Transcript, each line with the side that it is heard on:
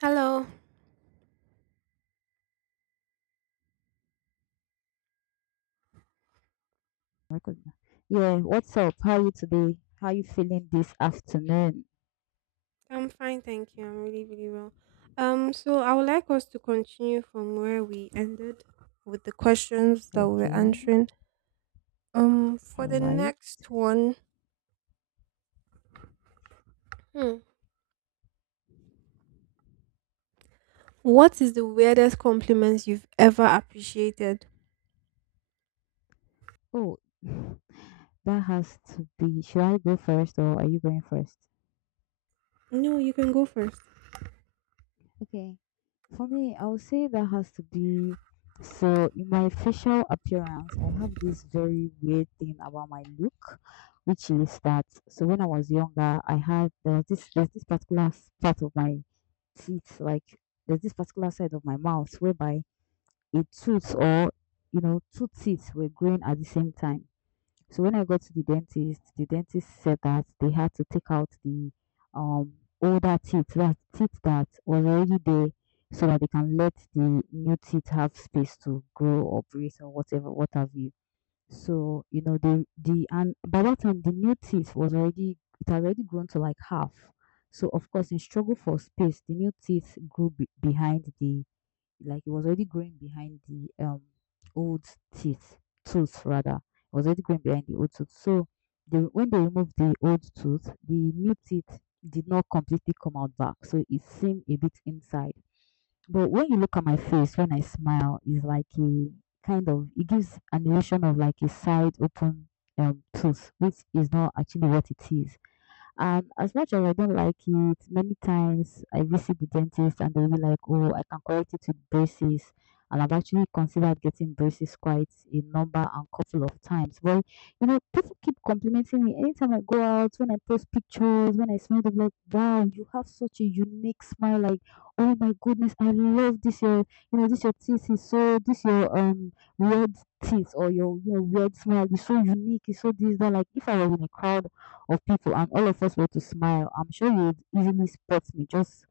right: Hello,
left: Record. Yeah, what's up? How are you today? How are you feeling this afternoon?
right: I'm fine, thank you. I'm really, really well. So I would like us to continue from where we ended with the questions that we were
left: Okay,
right: answering.
left: all
right: For the
left: right.
right: next one, hmm, what is the weirdest compliments you've ever appreciated?
left: Oh, that has to be. Should I go first or are you going first?
right: No, you can go first.
left: Okay, for me, I would say that has to be. So, in my facial appearance, I have this very weird thing about my look, which is that. So, when I was younger, I had there was this particular part of my teeth, like there's this particular side of my mouth whereby a tooth or you know two teeth were growing at the same time. So when I got to the dentist said that they had to take out the um older teeth that was already there, so that they can let the new teeth have space to grow or breathe or whatever, what have you. So you know the and by that time the new teeth was already it had already grown to like half. So of course in struggle for space, the new teeth grew behind the, like, it was already growing behind the old teeth tooth, rather, it was already growing behind the old tooth. So they, when they removed the old tooth, the new teeth did not completely come out back, so it seemed a bit inside. But when you look at my face when I smile, it's like a kind of, it gives an illusion of like a side open tooth, which is not actually what it is. As much as I don't like it, many times I visit the dentist and they'll be like, "Oh, I can correct it with braces." And I've actually considered getting braces quite a number and couple of times. Well, you know, people keep complimenting me anytime I go out, when I post pictures, when I smile, they're like, "Wow, you have such a unique smile!" Like, "Oh my goodness, I love this your, you know, this your teeth is so, this your weird teeth or your you know weird smile is so unique, it's so this that." Like, if I was in a crowd of people, and all of us were to smile, I'm sure you would easily spot me just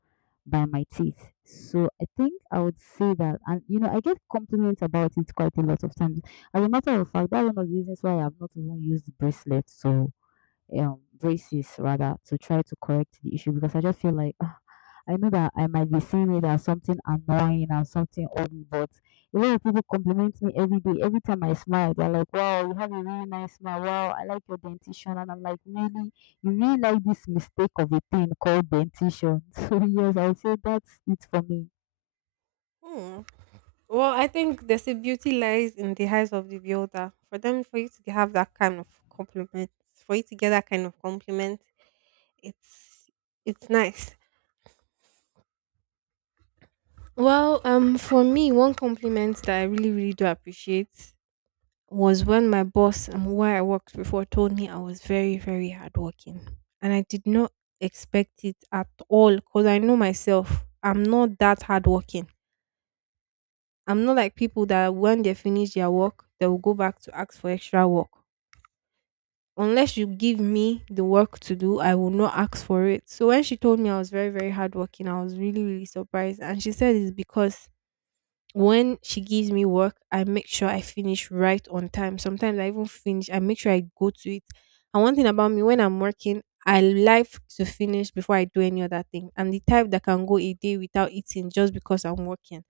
left: by my teeth. So I think I would say that, and you know, I get compliments about it quite a lot of times. As a matter of fact, that's one of the reasons why I have not even used bracelets. So braces rather, to try to correct the issue, because I just feel like, ah, I know that I might be seeing it as something annoying and something ugly, but a lot of people compliment me every day. Every time I smile, they're like, "Wow, you have a really nice smile. Wow, I like your dentition." And I'm like, "Really? You really like this mistake of a thing called dentition?" So yes, I would say that's it for me.
right: Hmm. Well, I think there's a beauty lies in the eyes of the beholder. For them, for you to have that kind of compliment, for you to get that kind of compliment, it's it's nice. Well, for me, one compliment that I really, really do appreciate was when my boss and where I worked before told me I was very, very hardworking, and I did not expect it at all because I know myself. I'm not that hardworking. I'm not like people that when they finish their work, they will go back to ask for extra work. Unless you give me the work to do, I will not ask for it. So when she told me I was very, very hardworking, I was really, really surprised. And she said it's because when she gives me work, I make sure I finish right on time. Sometimes I even finish, I make sure I go to it. And one thing about me, when I'm working, I like to finish before I do any other thing. I'm the type that can go a day without eating just because I'm working.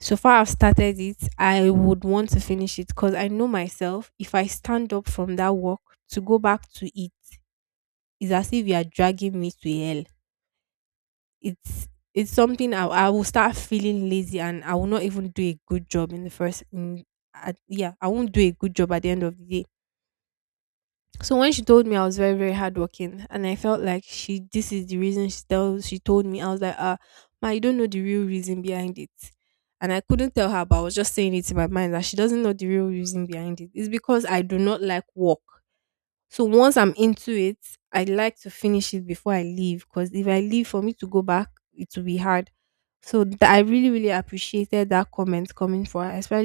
right: So far, I've started it. I would want to finish it because I know myself. If I stand up from that work to go back to it, it's as if you are dragging me to hell. It's it's something I will start feeling lazy and I will not even do a good job in the first in at, yeah, I won't do a good job at the end of the day. So when she told me I was very, very hardworking, and I felt like she this is the reason she tells she told me. I was like, ah, ma, you don't know the real reason behind it. And I couldn't tell her, but I was just saying it in my mind that she doesn't know the real reason behind it. It's because I do not like work. So once I'm into it, I like to finish it before I leave, because if I leave, for me to go back, it will be hard. I really, really appreciated that comment coming from her, especially